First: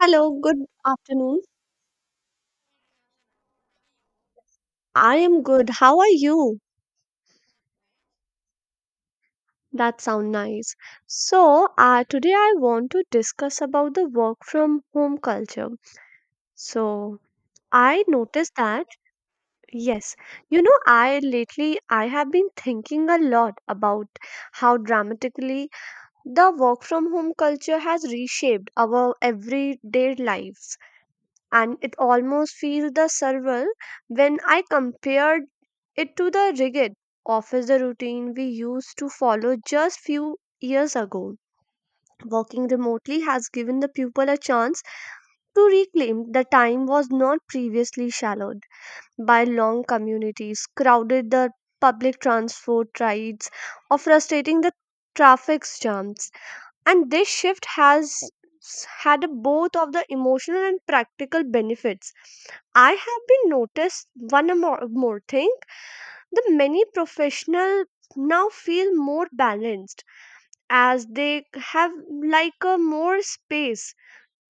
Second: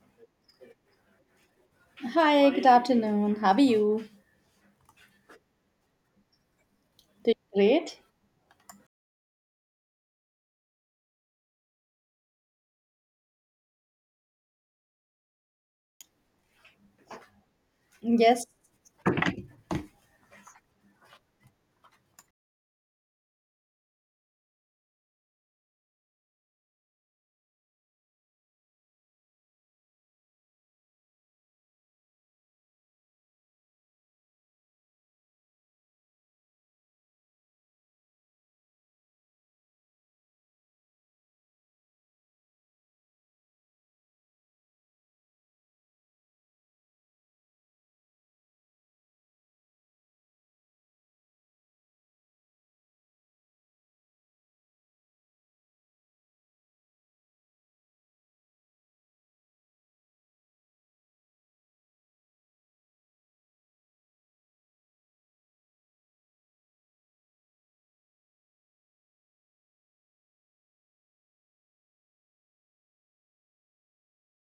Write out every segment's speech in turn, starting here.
Hello, good afternoon. Hi, good afternoon. How are you? I am good. How are you? Doing great? That sound nice. So, today I want to discuss about the work from home culture. So, I Yes, noticed that. Yes, you know, I lately I have been thinking a lot about how dramatically the work from home culture has reshaped our everyday life. And it almost feels the surreal when I compared it to the rigid office routine we used to follow just few years ago. Working remotely has given the pupil a chance to reclaim the time was not previously shallowed by long communities, crowded the public transport rides, or frustrating the traffic jams. And this shift has had a both of the emotional and practical benefits. I have been noticed one a more thing. The many professional now feel more balanced as they have like a more space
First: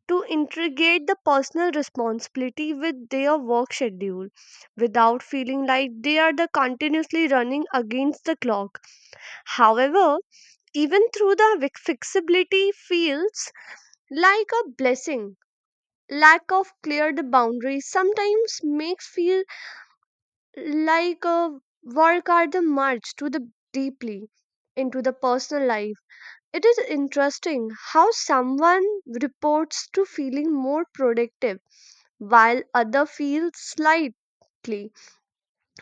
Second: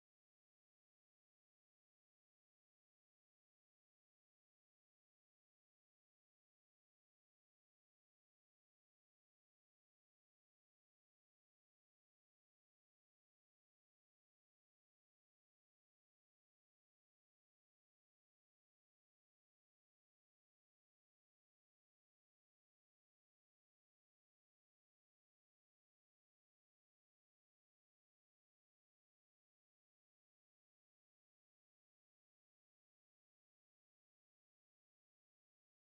to integrate the personal responsibility with their work schedule without feeling like they are the continuously running against the clock. However, even through the flexibility fields like a blessing. Lack of clear the boundaries sometimes makes feel like a work at the march to the deeply into the personal life. It is interesting how someone reports to feeling more productive while other feel slightly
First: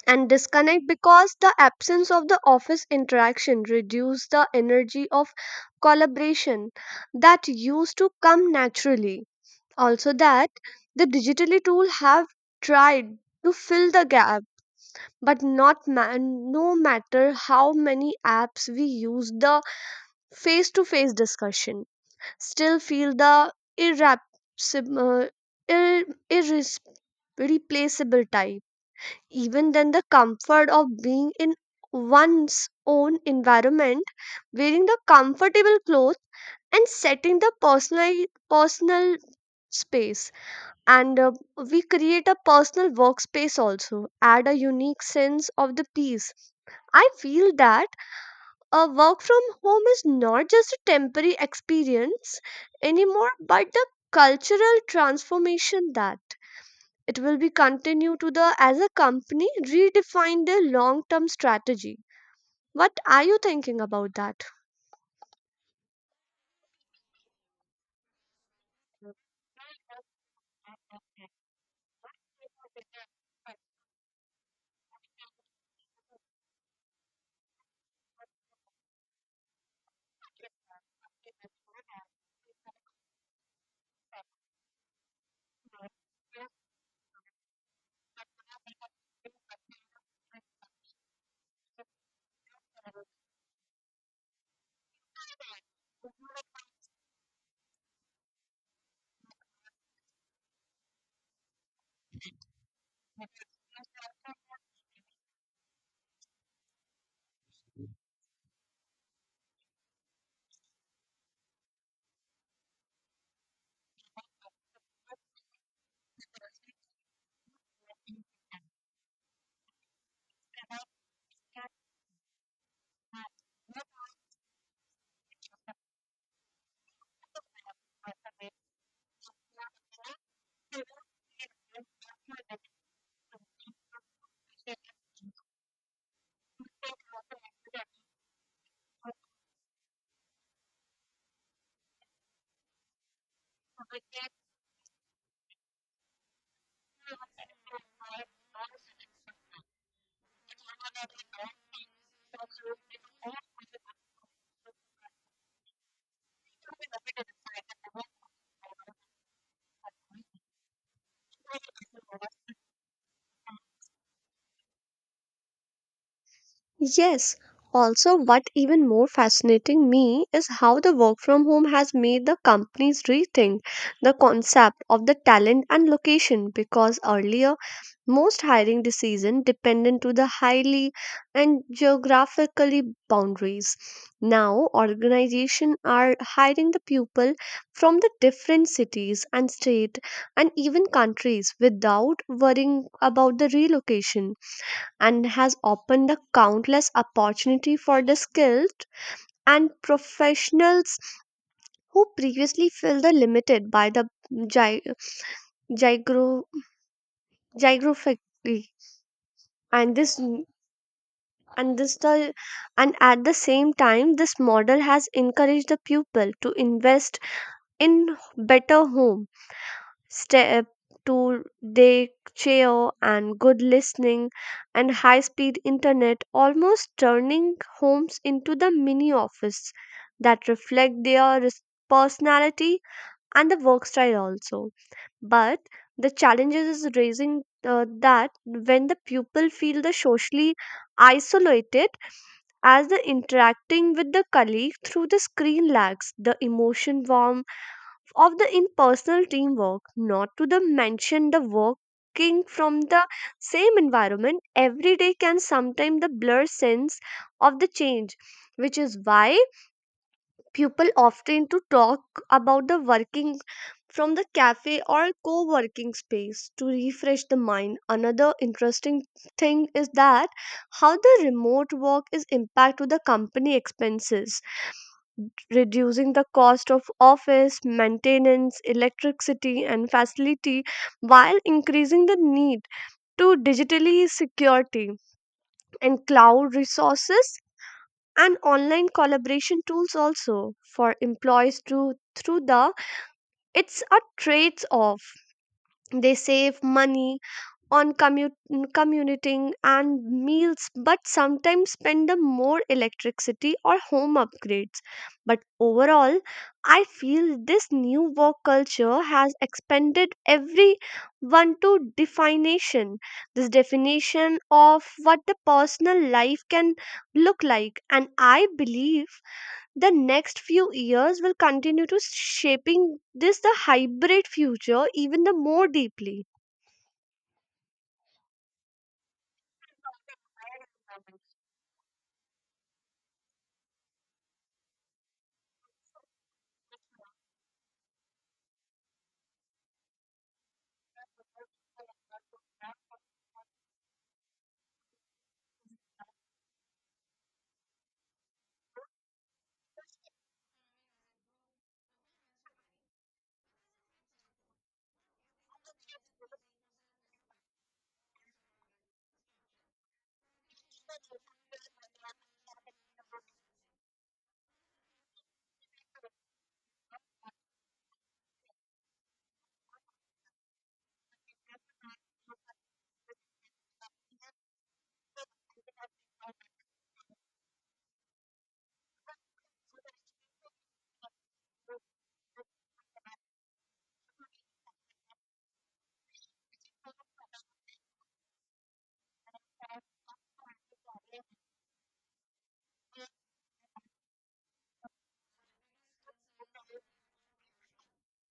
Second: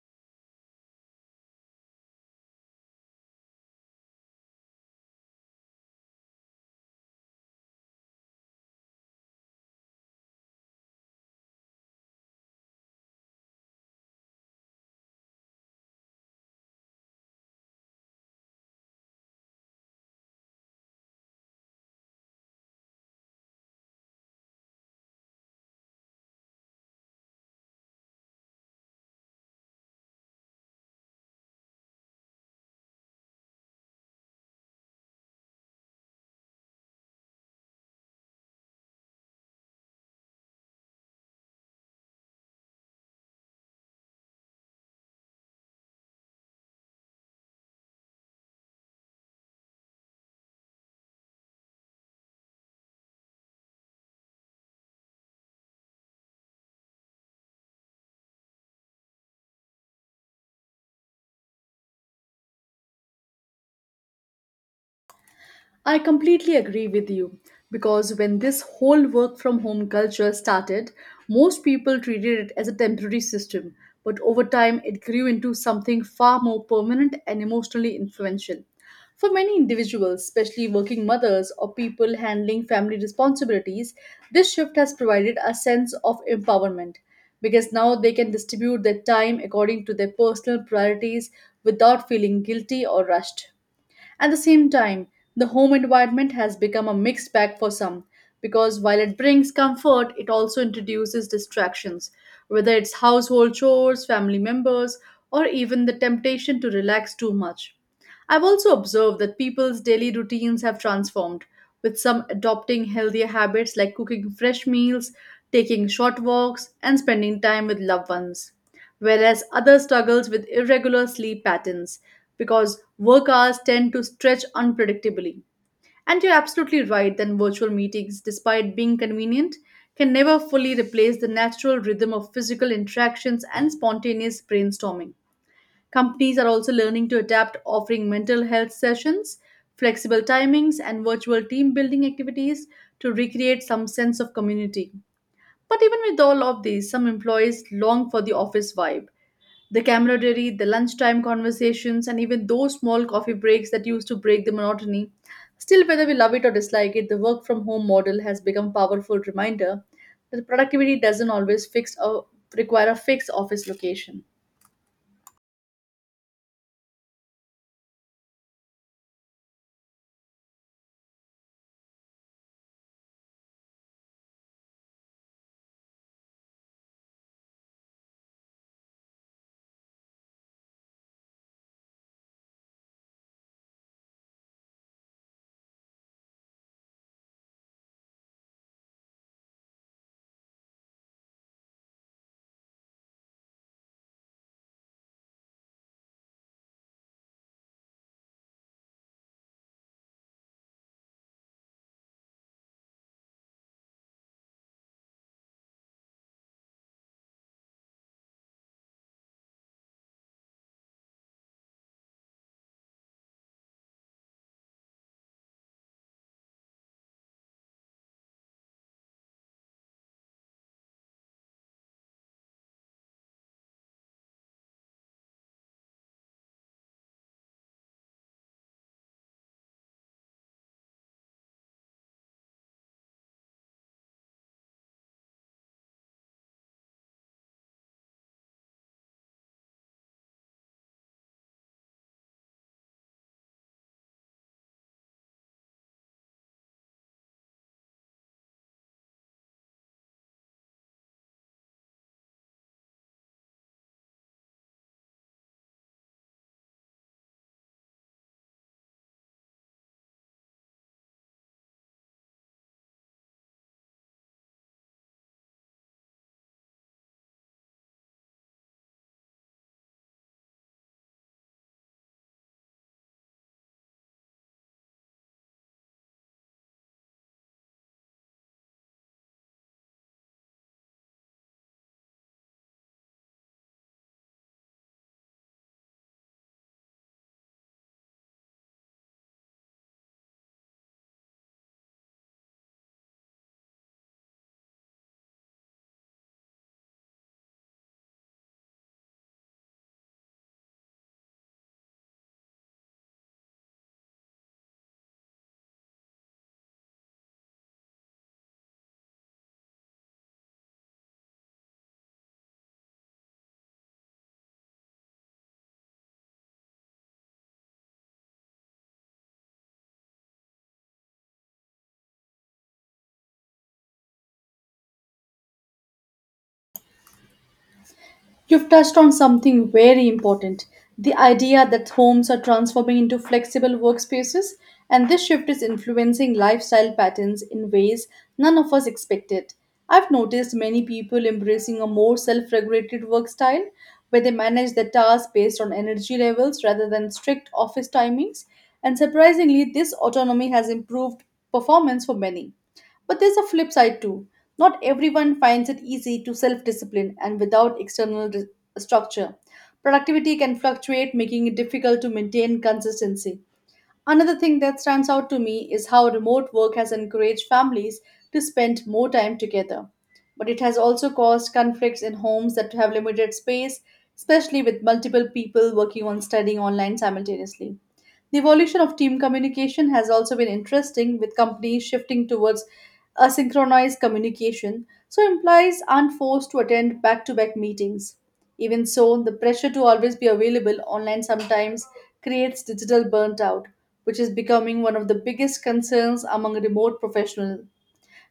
and disconnect because the absence of the office interaction reduce the energy of collaboration that used to come naturally. Also that the digitally tool have tried to fill the gap, but not ma- no matter how many apps we use the face to face discussion still feel the irrepsib- uh, ir- irres- replaceable type. Even then the comfort of being in one's own environment, wearing the comfortable clothes and setting the personal space, and we create a personal workspace also add a unique sense of the peace. I feel that a work from home is not just a temporary experience anymore, but the cultural transformation that it will be continue to the as a company redefine their long term strategy. What are you thinking about that? I completely agree with you because when this whole work from home culture started, most people treated it as a temporary system, but over time it grew into something far more permanent and emotionally influential. For many individuals, especially working mothers or people handling family responsibilities, this shift has provided a sense of empowerment because now they can distribute their time according to their personal priorities without feeling guilty or rushed. At the same time, the home environment has become a mixed bag for some because while it brings comfort, it also introduces distractions, whether it's household chores, family members, or even the temptation to relax too much. I've also observed that people's daily routines have transformed, with some adopting healthier habits like cooking fresh meals, taking short walks, and spending time with loved ones whereas others struggles with irregular sleep patterns because work hours tend to stretch unpredictably. And you're absolutely right that virtual meetings, despite being convenient, can never fully replace the natural rhythm of physical interactions and spontaneous brainstorming. Companies are also learning to adapt, offering mental health sessions, flexible timings, and virtual team building activities to recreate some sense of community. But even with all of these, some employees long for the office vibe the camaraderie, the lunchtime conversations, and even those small coffee breaks that used to break the monotony. Still, whether we love it or dislike it, the work from home model has become a powerful reminder that productivity doesn't always fix or require a fixed office location. Yes, also, what even more fascinating me is how the work from home has made the companies rethink the concept of the talent and location because earlier most hiring decision dependent to the highly and geographically boundaries. Now organization are hiring the people from the different cities and state and even countries without worrying about the relocation and has opened a countless opportunity for the skilled and professionals who previously felt the limited by the gy- gygro- gyrography. and this and this the and at the same time this model has encouraged the pupil to invest in better home step to day chair and good listening and high speed internet almost turning homes into the mini office that reflect their personality and the work style also. But the challenges is raising that when the pupil feel the socially isolated as the interacting with the colleague through the screen lags the emotion warmth of the impersonal teamwork, not to the mention the working from the same environment every day can sometimes the blur sense of the change, which is why people often to talk about the working from the cafe or co-working space to refresh the mind. Another interesting thing is that how the remote work is impact to the company expenses, reducing the cost of office maintenance, electricity, and facility while increasing the need to digitally security and cloud resources and online collaboration tools also for employees to through the it's a trades off. They save money on commuting and meals, but sometimes spend the more electricity or home upgrades. But overall, I feel this new work culture has expanded everyone to definition. This definition of what the personal life can look like, and I believe the next few years will continue to shaping this the hybrid future even the more deeply. You've touched on something very important the idea that homes are transforming into flexible workspaces, and this shift is influencing lifestyle patterns in ways none of us expected. I've noticed many people embracing a more self regulated work style where they manage their tasks based on energy levels rather than strict office timings, and surprisingly, this autonomy has improved performance for many. But there's a flip side too. Not everyone finds it easy to self discipline and without external structure. Productivity can fluctuate, making it difficult to maintain consistency. Another thing that stands out to me is how remote work has encouraged families to spend more time together. But it has also caused conflicts in homes that have limited space, especially with multiple people working on studying online simultaneously. The evolution of team communication has also been interesting, with companies shifting towards asynchronous communication, so employees aren't forced to attend back to back meetings. Even so, the pressure to always be available online sometimes creates digital burnt out which is becoming one of the biggest concerns among remote professionals.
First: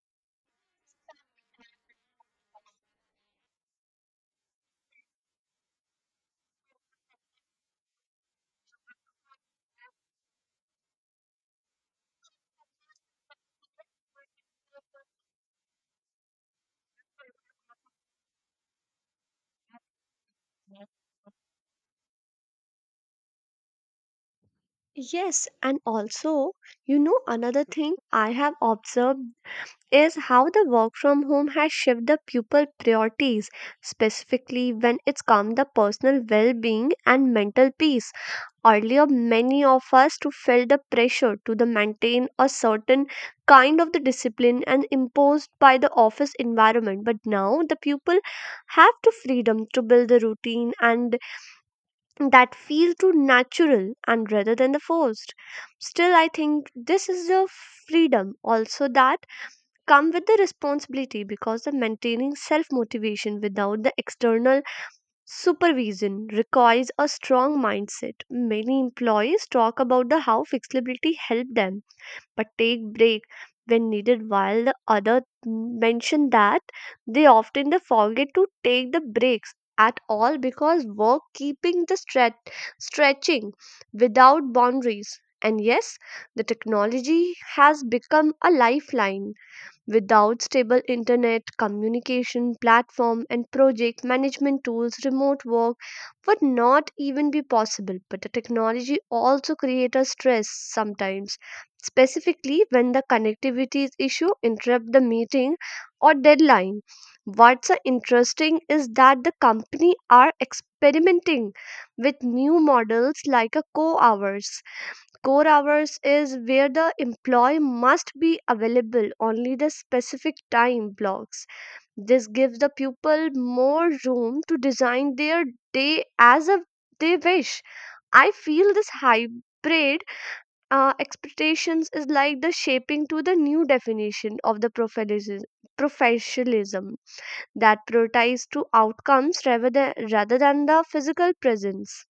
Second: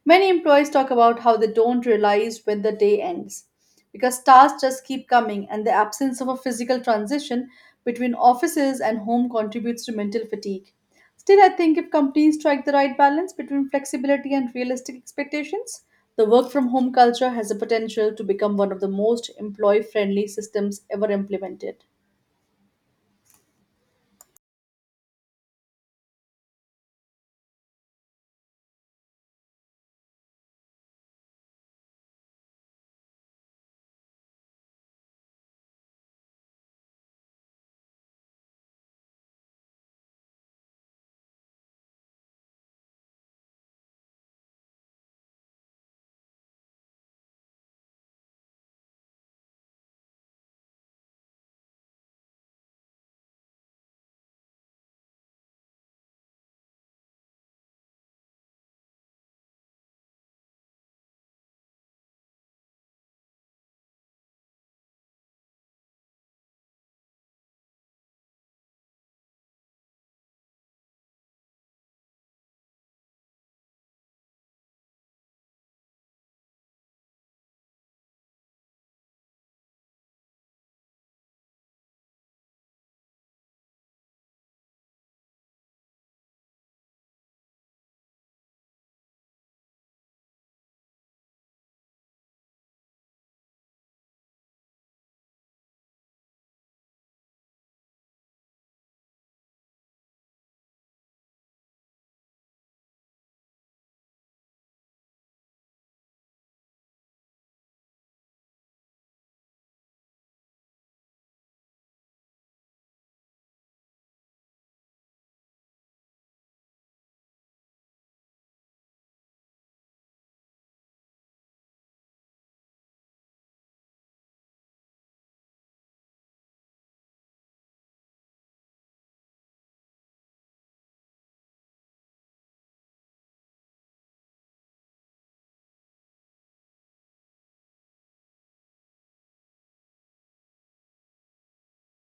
Many employees talk about how they don't realize when the day ends because tasks just keep coming, and the absence of a physical transition between offices and home contributes to mental fatigue. Still, I think if companies strike the right balance between flexibility and realistic expectations, the work from home culture has the potential to become one of the most employee friendly systems ever implemented. Yes, and also, you know, another thing I have observed is how the work from home has shifted the pupil priorities, specifically when it's come the personal well-being and mental peace. Earlier, many of us to felt the pressure to the maintain a certain kind of the discipline and imposed by the office environment. But now the pupil have to freedom to build the routine and that feel too natural and rather than the forced. Still, I think this is the freedom also that come with the responsibility because the maintaining self motivation without the external supervision requires a strong mindset. Many employees talk about the how flexibility help them but take break when needed, while the other mentioned that they often they forget to take the breaks at all because work keeping the stretching without boundaries. And yes, the technology has become a lifeline. Without stable internet, communication platform, and project management tools, remote work would not even be possible. But the technology also creates a stress sometimes, specifically when the connectivity issue interrupt the meeting or deadline. What's interesting is that the company are experimenting with new models like a co-hours. Core hours is where the employee must be available only the specific time blocks. This gives the pupil more room to design their day as a, they wish. I feel this hybrid expectations is like the shaping to the new definition of the professionalism professionalism that prioritizes to outcomes rather than the physical presence.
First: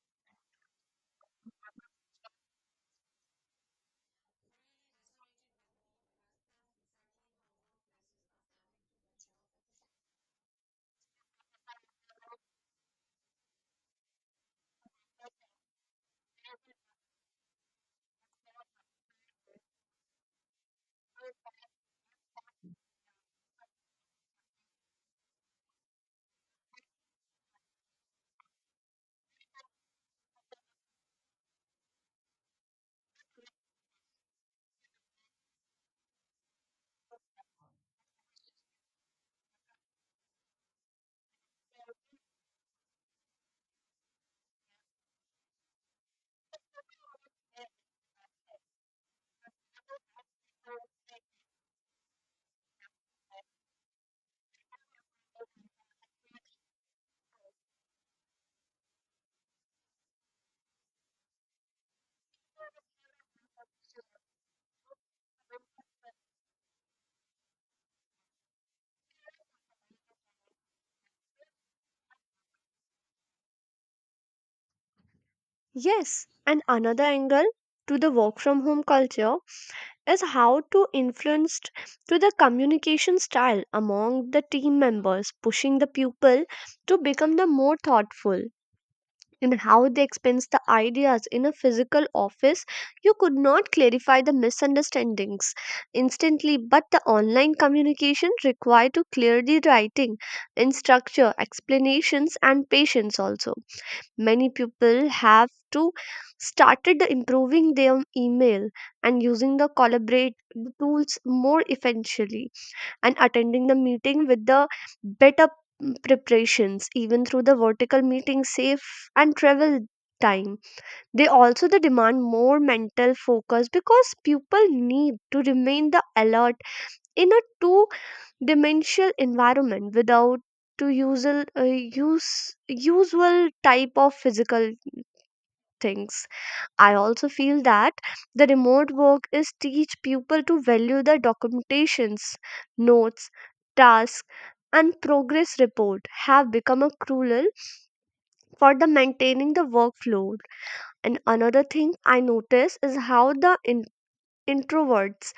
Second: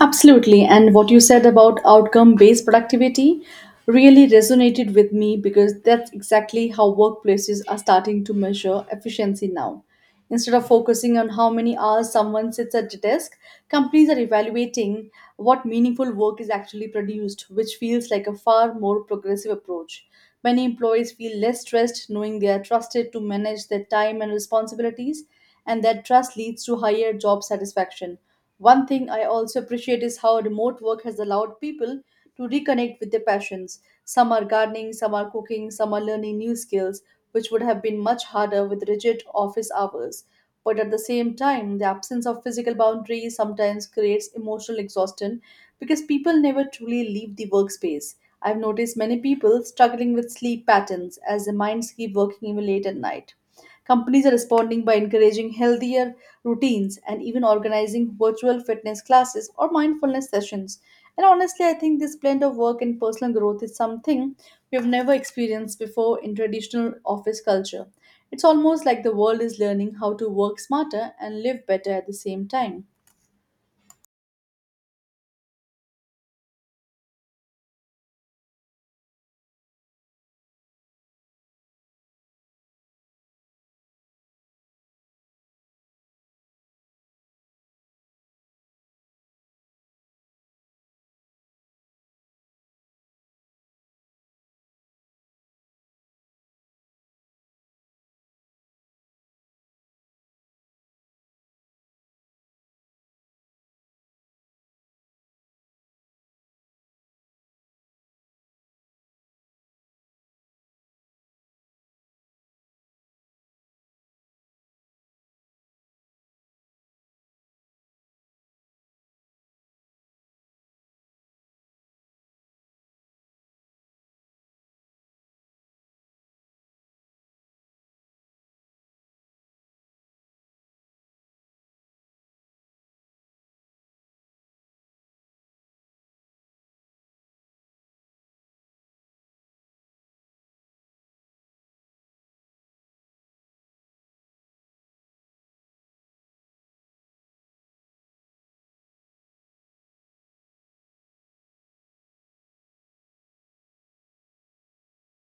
Absolutely. And what you said about outcome based productivity really resonated with me because that's exactly how workplaces are starting to measure efficiency now. Instead of focusing on how many hours someone sits at the desk, companies are evaluating what meaningful work is actually produced, which feels like a far more progressive approach. Many employees feel less stressed knowing they are trusted to manage their time and responsibilities, and that trust leads to higher job satisfaction. One thing I also appreciate is how remote work has allowed people to reconnect with their passions. Some are gardening, some are cooking, some are learning new skills, which would have been much harder with rigid office hours. But at the same time, the absence of physical boundaries sometimes creates emotional exhaustion because people never truly leave the workspace. I've noticed many people struggling with sleep patterns as their minds keep working even late at night. Companies are responding by encouraging healthier routines and even organizing virtual fitness classes or mindfulness sessions. And honestly, I think this blend of work and personal growth is something we've never experienced before in traditional office culture. It's almost like the world is learning how to work smarter and live better at the same time. Yes, and another angle to the work from home culture is how to influence to the communication style among the team members, pushing the pupil to become the more thoughtful in how they expense the ideas in a physical office. You could not clarify the misunderstandings instantly, but the online communication required to clearly writing in structure explanations and patience also. Many people have to started improving their email and using the collaborate tools more efficiently and attending the meeting with the better preparations even through the vertical meeting safe and travel time. They also the demand more mental focus because people need to remain the alert in a two dimensional environment without to usual use usual type of physical things. I also feel that the remote work is teach people to value the documentations, notes, tasks and progress report have become a cruel for the maintaining the workflow. And another thing I notice is how the introverts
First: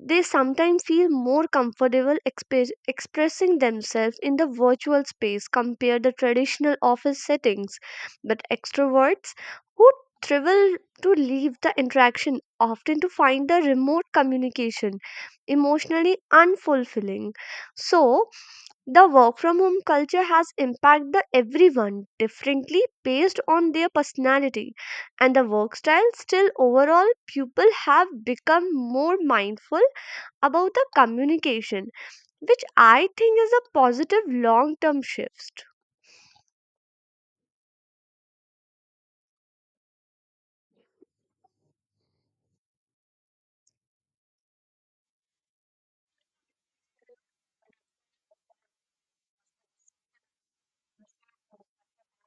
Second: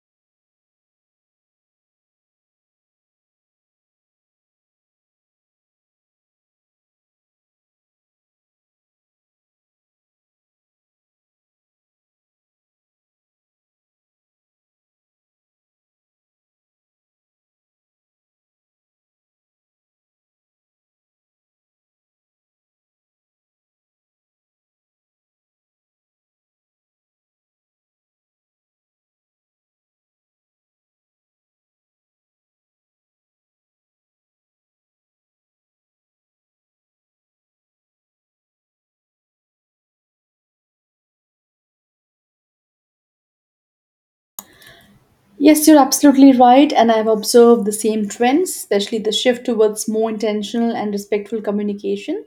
they sometimes feel more comfortable expressing themselves in the virtual space compared to traditional office settings. But extroverts who thrive to leave the interaction often to find the remote communication emotionally unfulfilling. So, the work from home culture has impacted the everyone differently based on their personality and the work style. Still, overall, people have become more mindful about the communication, which I think is a positive long term shift. Yes, you're absolutely right, and I've observed the same trends, especially the shift towards more intentional and respectful communication.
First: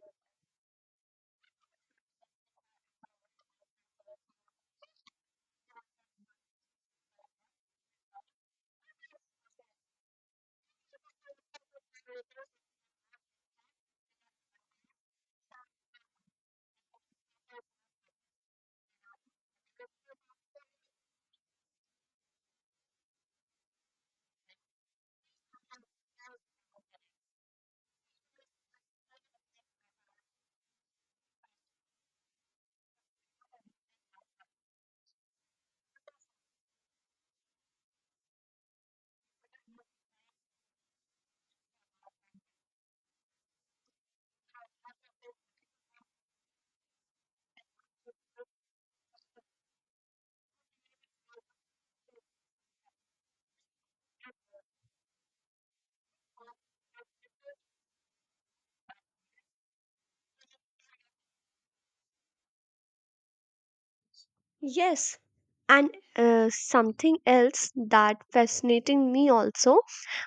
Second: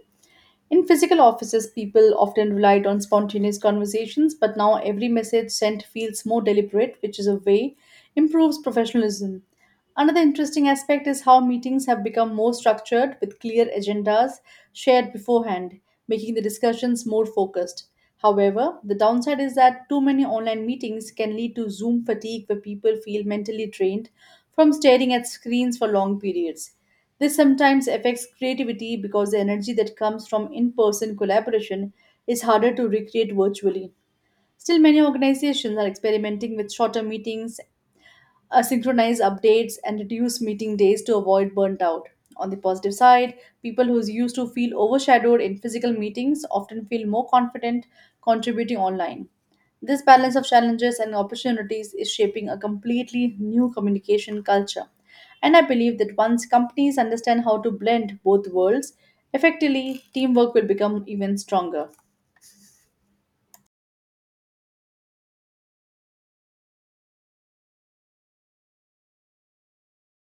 In physical offices, people often relied on spontaneous conversations, but now every message sent feels more deliberate, which is a way improves professionalism. Another interesting aspect is how meetings have become more structured with clear agendas shared beforehand, making the discussions more focused. However, the downside is that too many online meetings can lead to Zoom fatigue where people feel mentally drained from staring at screens for long periods. This sometimes affects creativity because the energy that comes from in person collaboration is harder to recreate virtually. Still, many organizations are experimenting with shorter meetings synchronize updates and reduce meeting days to avoid burnt out. On the positive side, people who used to feel overshadowed in physical meetings often feel more confident contributing online. This balance of challenges and opportunities is shaping a completely new communication culture. And I believe that once companies understand how to blend both worlds effectively, teamwork will become even stronger. Yes, and something else that fascinating me also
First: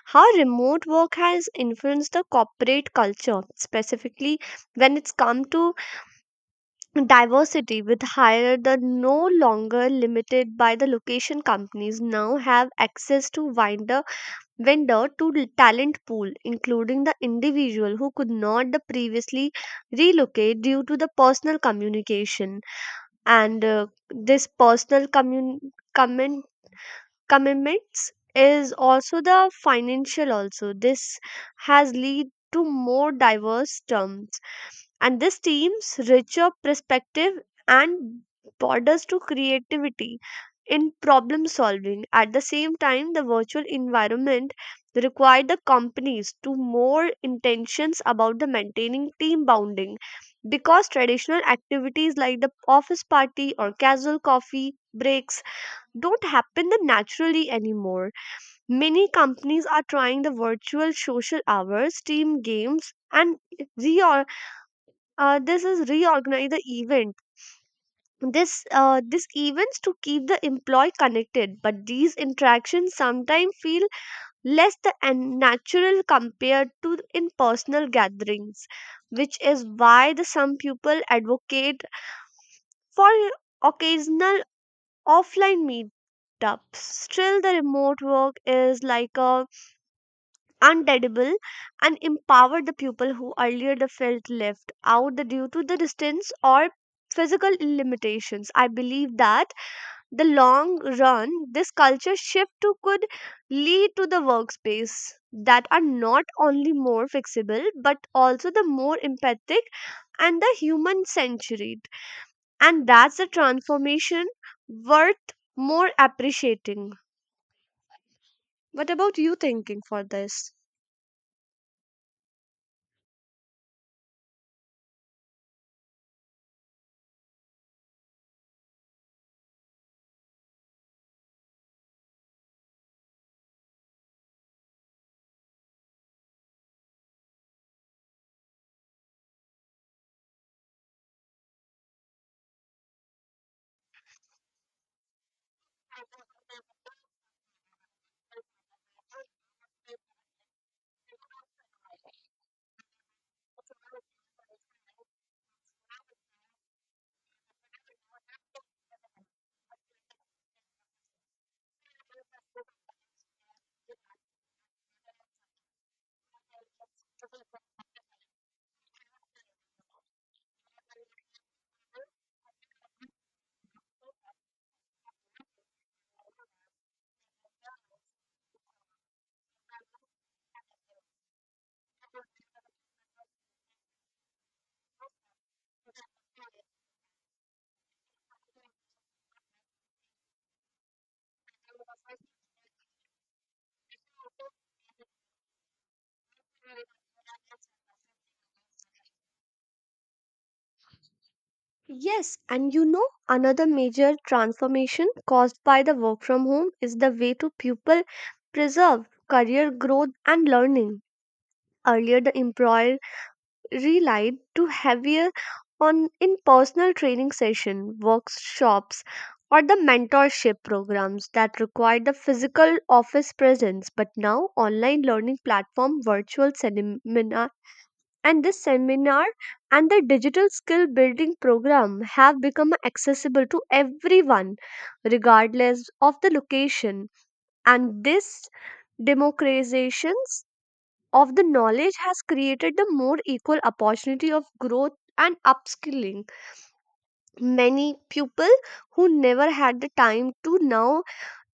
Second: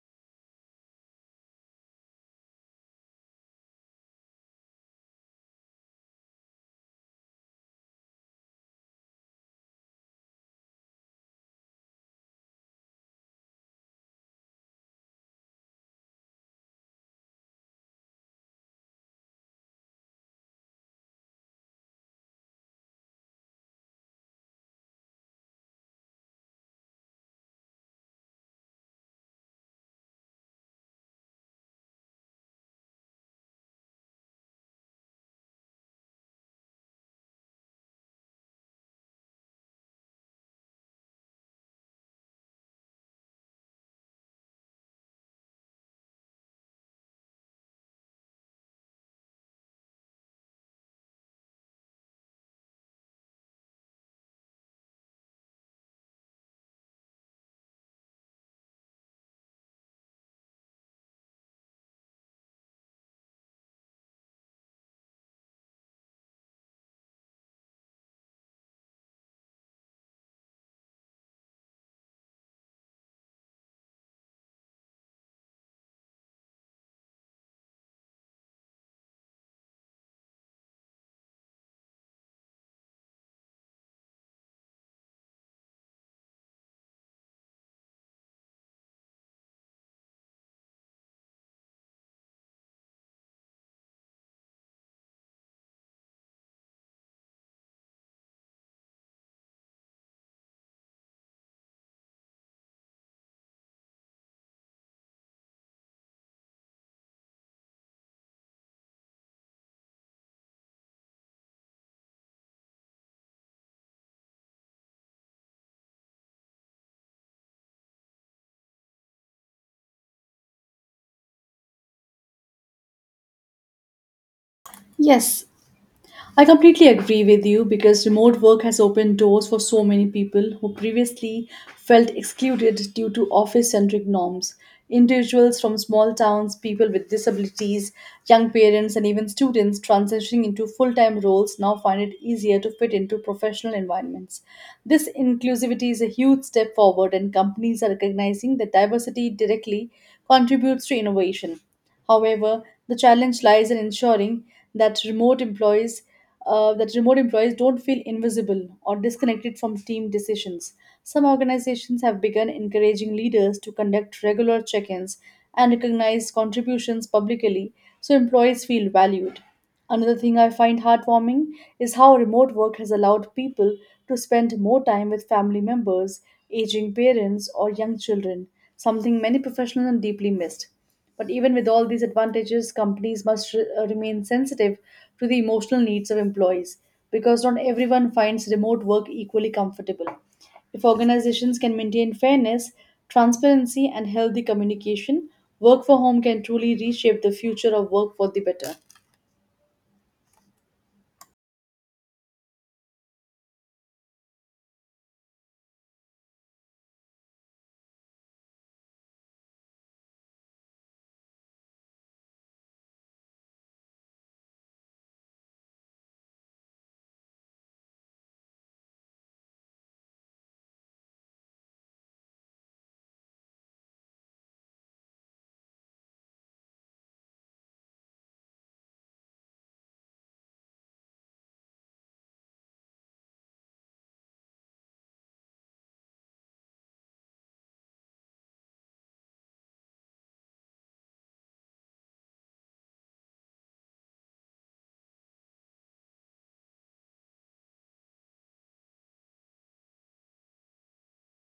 how remote work has influenced the corporate culture specifically when it's come to diversity with hire the no longer limited by the location companies now have access to wider vendor to the talent pool, including the individual who could not the previously relocate due to the personal communication. And this personal commun- comment commitments is also the financial also this has lead to more diverse terms and this team's richer perspective and borders to creativity in problem solving at the same time the virtual environment required the companies to more intentions about the maintaining team bounding because traditional activities like the office party or casual coffee breaks don't happen that naturally anymore. Many companies are trying the virtual social hours, team games, and reor- this is reorganize the event. This events to keep the employee connected, but these interactions sometimes feel less the unnatural compared to in personal gatherings, which is why the some people advocate for occasional offline meetups. Still, the remote work is like a undeadable and empower the people who earlier they felt left out due to the distance or physical limitations. I believe that the long run this culture shift to could lead to the workspace that are not only more flexible but also the more empathic and the human centered, and that's the transformation worth more appreciating. What about you thinking for this? Yes, I completely agree with you because remote work has opened doors for so many people who previously felt excluded due to office centric norms. Individuals from small towns, people with disabilities, young parents, and even students transitioning into full time roles now find it easier to fit into professional environments. This inclusivity is a huge step forward, and companies are recognizing that diversity directly contributes to innovation. However, the challenge lies in ensuring that remote employees don't feel invisible or disconnected from team decisions. Some organizations have begun encouraging leaders to conduct regular check ins and recognize contributions publicly so employees feel valued. Another thing I find heartwarming is how remote work has allowed people to spend more time with family members, aging parents, or young children, something many professionals deeply missed. But even with all these advantages, companies must remain sensitive to the emotional needs of employees because not everyone finds remote work equally comfortable. If organizations can maintain fairness, transparency, and healthy communication, work for home can truly reshape the future of work for the better. Yes, and you know, another major transformation caused by the work from home is the way to pupil preserve career growth and learning. Earlier, the employer relied to heavier on in personal training session, workshops, or the mentorship programs that required the physical office presence. But now, online learning platform, virtual seminar, and this seminar and the digital skill building program have become accessible to everyone regardless of the location, and this democratizations of the knowledge has created the more equal opportunity of growth and upskilling. Many people who never had the time to now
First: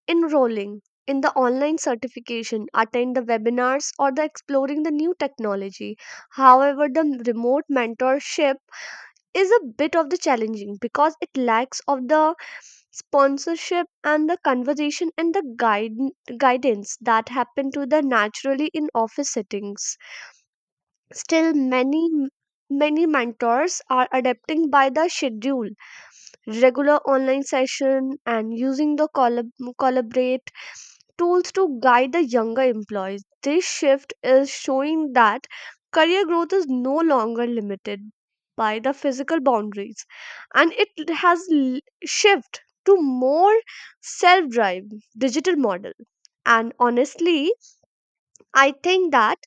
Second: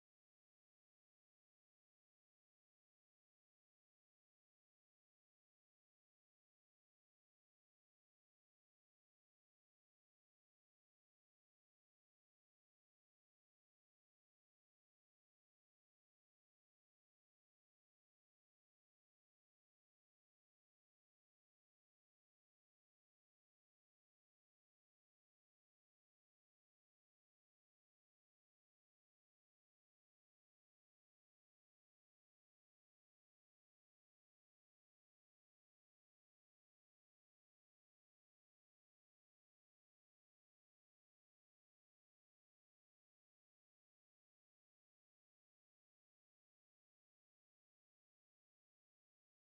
enrolling in the online certification attend the webinars or the exploring the new technology. However, the remote mentorship is a bit of the challenging because it lacks of the sponsorship and the conversation and guidance that happen to the naturally in office settings. Still, many mentors are adapting by the schedule regular online session and using the collaborate tools to guide the younger employees. This shift is showing that career growth is no longer limited by the physical boundaries and shift to more self-drive digital model. And honestly, I think that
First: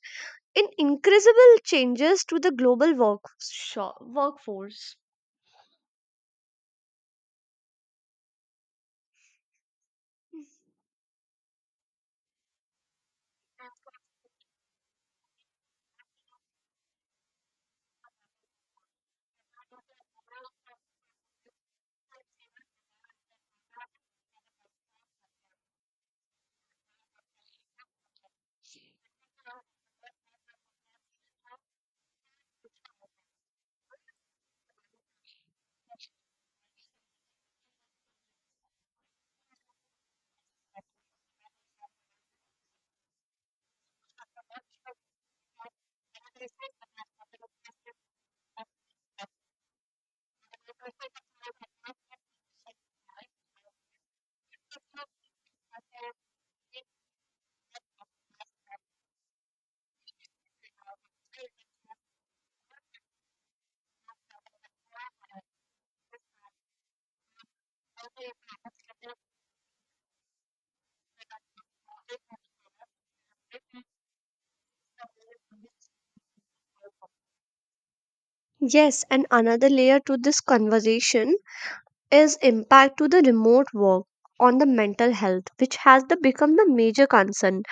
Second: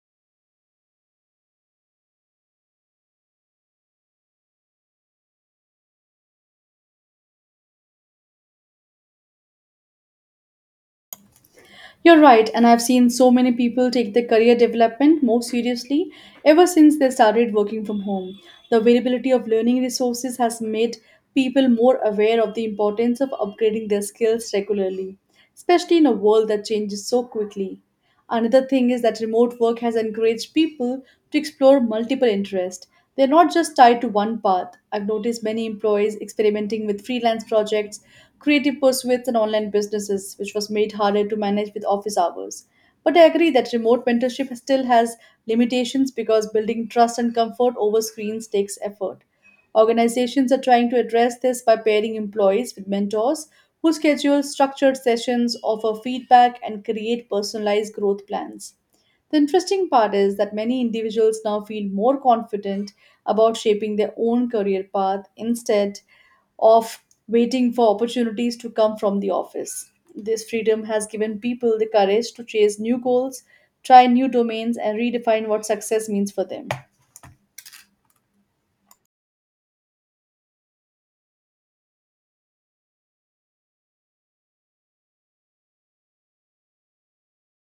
in incredible changes to the global workforce. You're right, and I've seen so many people take their career development more seriously ever since they started working from home. The availability of learning resources has made people more aware of the importance of upgrading their skills regularly, especially in a world that changes so quickly. Another thing is that remote work has encouraged people to explore multiple interests. They're not just tied to one path. I've noticed many employees experimenting with freelance projects, creative pursuits, and online businesses, which was made harder to manage with office hours. But I agree that remote mentorship still has limitations because building trust and comfort over screens takes effort. Organizations are trying to address this by pairing employees with mentors who schedule structured sessions, offer feedback, and create personalized growth plans. The interesting part is that many individuals now feel more confident about shaping their own career path instead of waiting for opportunities to come from the office. This freedom has given people the courage to chase new goals, try new domains, and redefine what success means for them. Yes, and another layer to this conversation is impact to the remote work on the mental health, which has the become the major concern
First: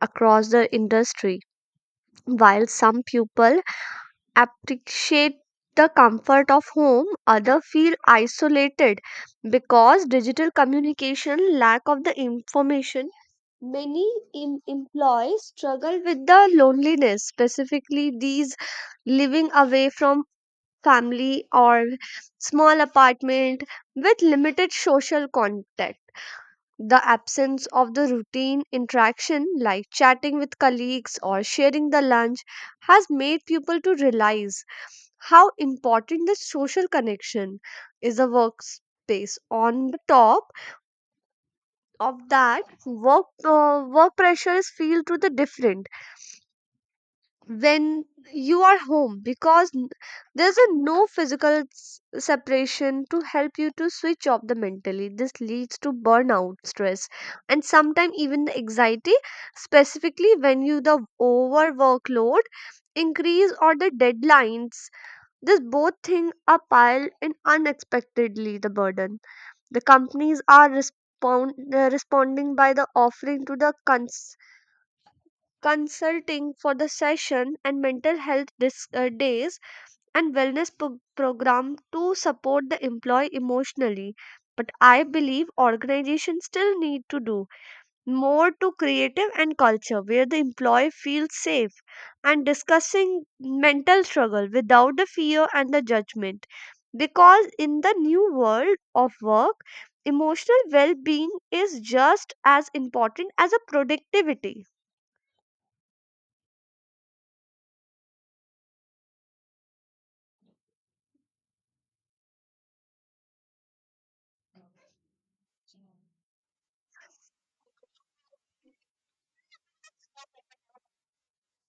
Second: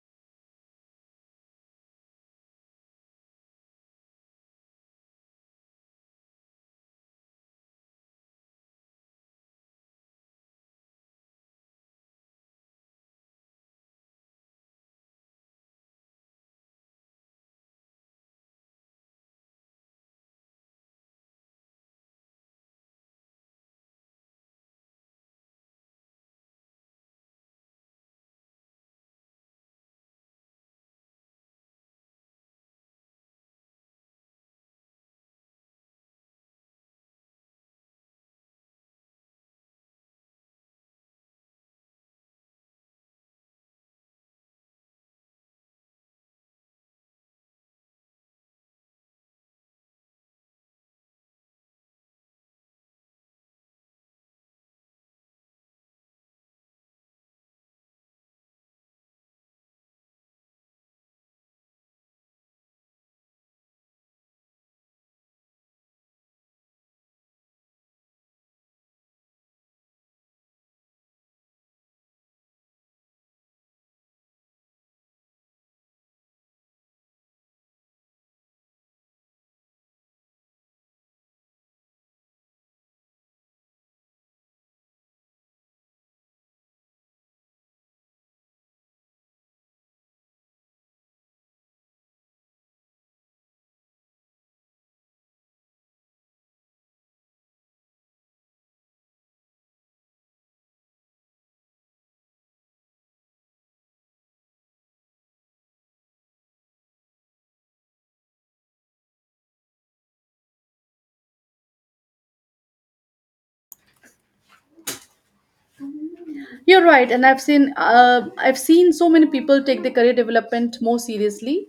across the industry. While some people appreciate the comfort of home, other feel isolated because digital communication lack of the information. Many employees struggle with the loneliness, specifically these living away from family or small apartment with limited social contact. The absence of the routine interaction like chatting with colleagues or sharing the lunch has made people to realize how important the social connection is a workspace. On the top of that, work pressures feel to the different when you are home because there's a no physical separation to help you to switch off the mentally. This leads to burnout stress and sometimes even the anxiety, specifically when you the over workload increase or the deadlines. This both thing are piled and unexpectedly the burden. The companies are responding by the offering to the consulting for the session and mental health days and wellness program to support the employee emotionally. But I believe organizations still need to do more to creative and culture where the employee feels safe and discussing mental struggle without the fear and the judgment, because in the new world of work, emotional well-being is just as important as a productivity. You're right, and I've seen so many people take their career development more seriously,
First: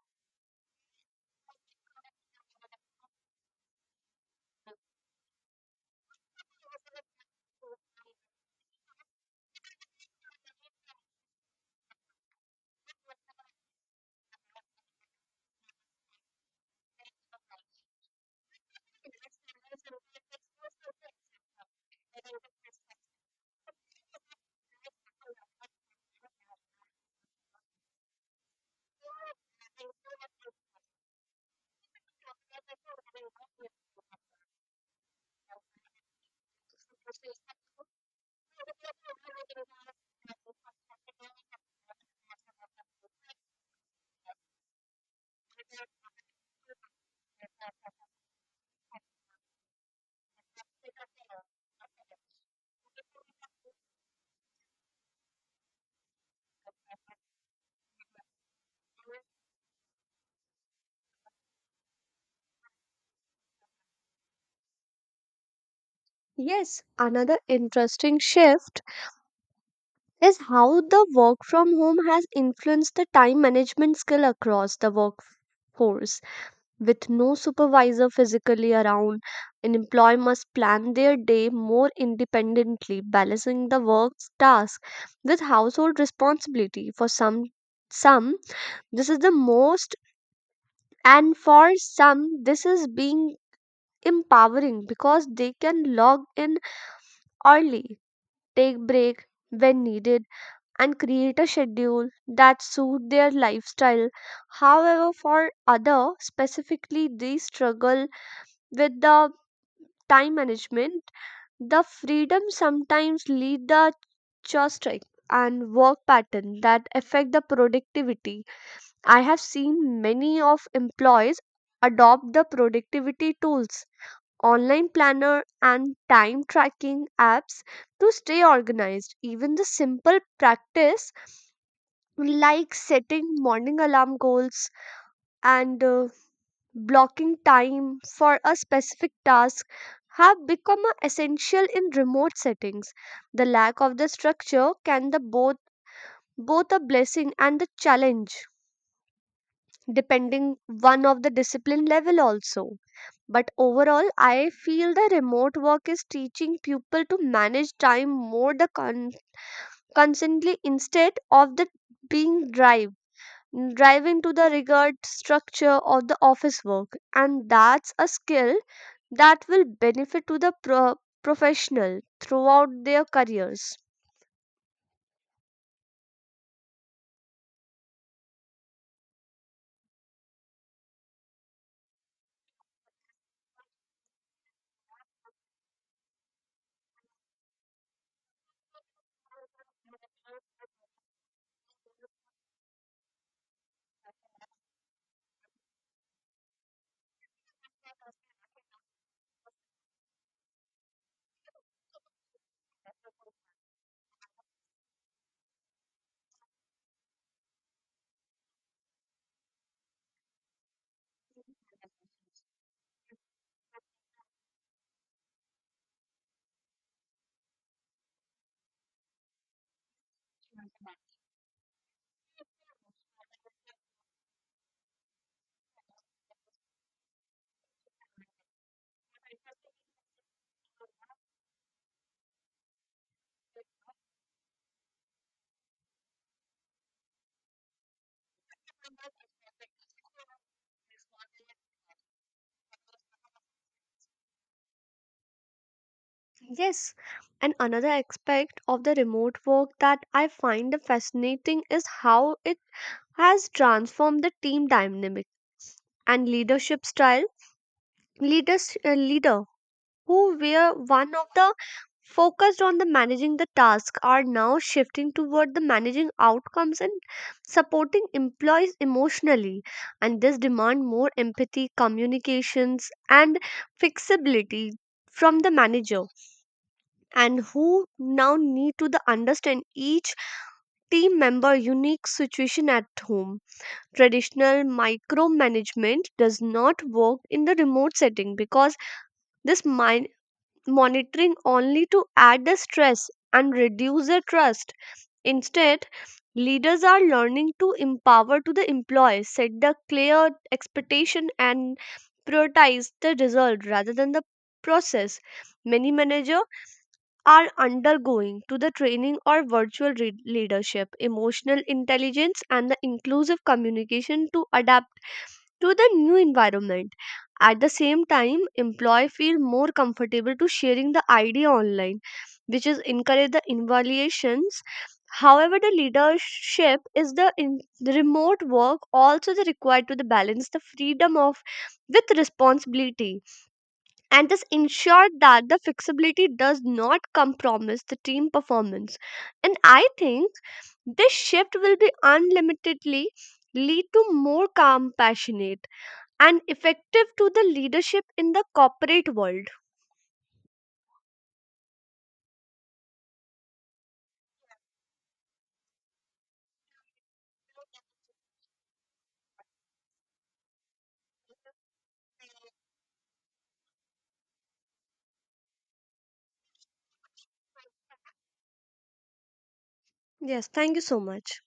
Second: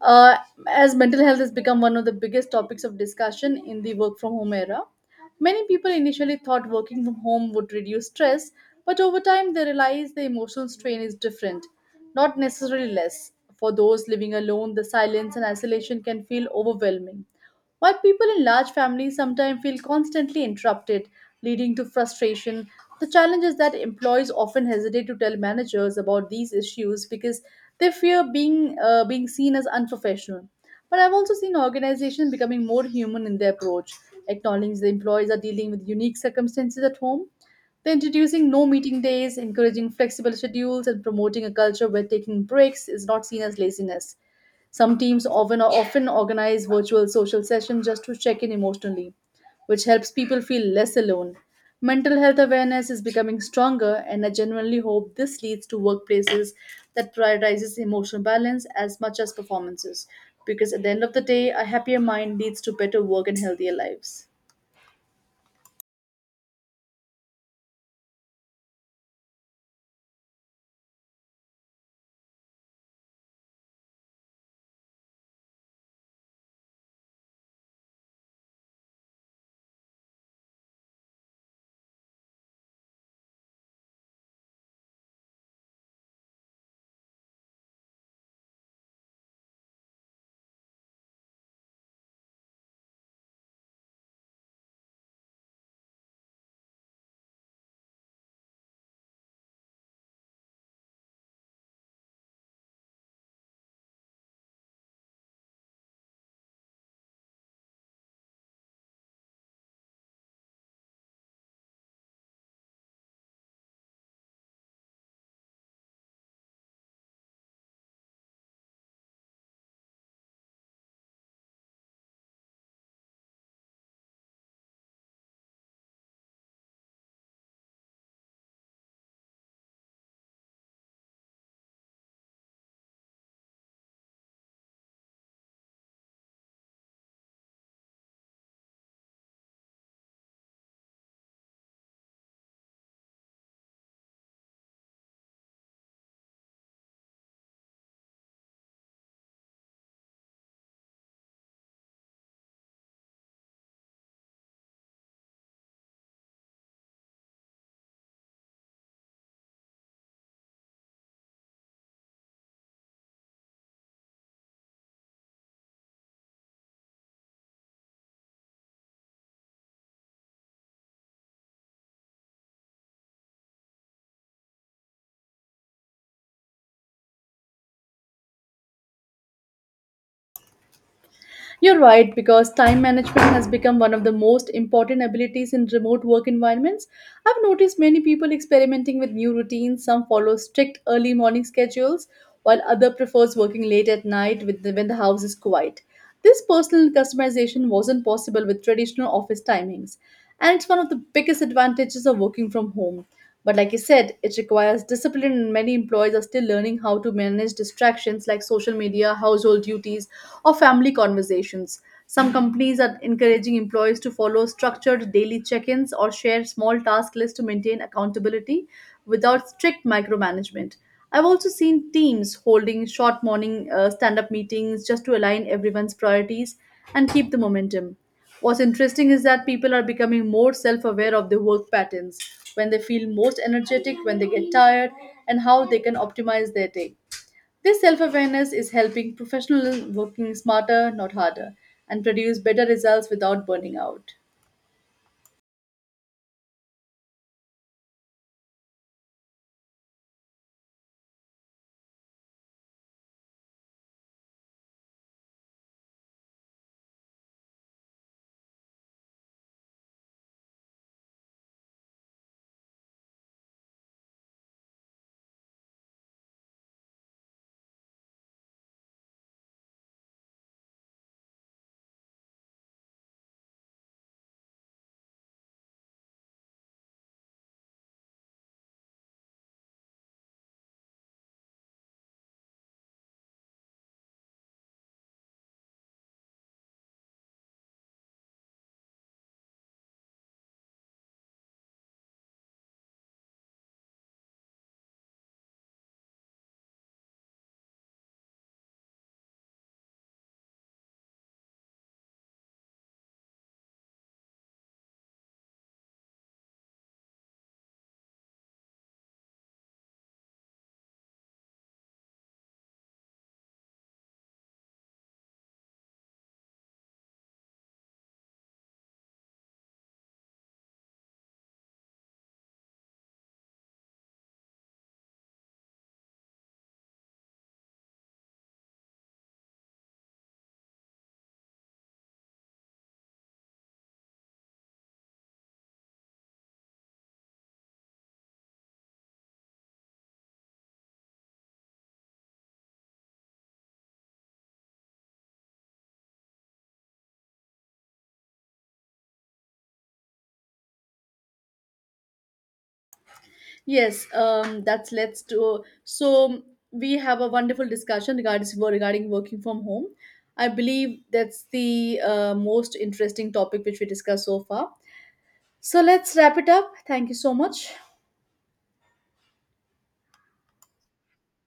uh, as mental health has become one of the biggest topics of discussion in the work from home era. Many people initially thought working from home would reduce stress, but over time they realized the emotional strain is different, not necessarily less. For those living alone, the silence and isolation can feel overwhelming. While people in large families sometimes feel constantly interrupted, leading to frustration, the challenge is that employees often hesitate to tell managers about these issues because they fear being seen as unprofessional. But I've also seen organizations becoming more human in their approach, acknowledging the employees are dealing with unique circumstances at home. They're introducing no meeting days, encouraging flexible schedules, and promoting a culture where taking breaks is not seen as laziness. Some teams often organize virtual social sessions just to check in emotionally, which helps people feel less alone. Mental health awareness is becoming stronger, and I genuinely hope this leads to workplaces that prioritizes emotional balance as much as performances. Because at the end of the day, a happier mind leads to better work and healthier lives. Yes, another interesting shift is how the work from home has influenced the time management skill across the workforce. With no supervisor physically around, an employee must plan their day more independently, balancing the work task with household responsibility. For some this is the most, and for some, this is being empowering because they can log in early, take break when needed and create a schedule that suit their lifestyle. However, for other specifically they struggle with the time management. The freedom sometimes lead the choice strike and work pattern that affect the productivity. I have seen many of employees adopt the productivity tools, online planner and time tracking apps to stay organized. Even the simple practice like setting morning alarm goals and blocking time for a specific task have become a essential in remote settings. The lack of the structure can the both a blessing and the challenge, depending one of the discipline level also. But overall, I feel the remote work is teaching people to manage time more constantly instead of the being drive driving to the regard structure of the office work, and that's a skill that will benefit to the professional throughout their careers. You're right, because time management has become one of the most important abilities in remote work environments. I've noticed many people experimenting with new routines. Some follow strict early morning schedules, while other prefers working late at night when the house is quiet. This personal customization wasn't possible with traditional office timings, and it's one of the biggest advantages of working from home. But like you said, it requires discipline, and many employees are still learning how to manage distractions like social media, household duties, or family conversations. Some companies are encouraging employees to follow structured daily check ins or share small task lists to maintain accountability without strict micromanagement. I've also seen teams holding short morning stand up meetings just to align everyone's priorities and keep the momentum. What's interesting is that people are becoming more self aware of their work patterns, when they feel most energetic, when they get tired, and how they can optimize their day. This self awareness is helping professionals working smarter, not harder, and produce better results without burning out. Yes, and another aspect of the remote work that I find fascinating is how it has transformed the team dynamic and leadership style. Leader who were one of the focused on the managing the task are now shifting toward the managing outcomes and supporting employees emotionally, and this demand more empathy communications and flexibility from the manager, and who now need to the understand each team member unique situation at home. Traditional micromanagement does not work in the remote setting because this mi- monitoring only to add the stress and reduce the trust. Instead, leaders are learning to empower to the employees, set the clear expectation and prioritize the result rather than the process. Many managers are undergoing to the training or leadership, emotional intelligence and the inclusive communication to adapt to the new environment. At the same time, employee feel more comfortable to sharing the idea online, which is encourage the evaluations. However, the leadership is the in the remote work also the required to the balance the freedom of with responsibility, and this ensure that the flexibility does not compromise the team performance. And I think this shift will be unlimitedly lead to more compassionate and effective to the leadership in the corporate world. Yes, that's let's do. So we have a wonderful discussion regarding working from home. I believe that's the most interesting topic which we discussed so far. So let's wrap it up. Thank you so much. Yes, thank you so much.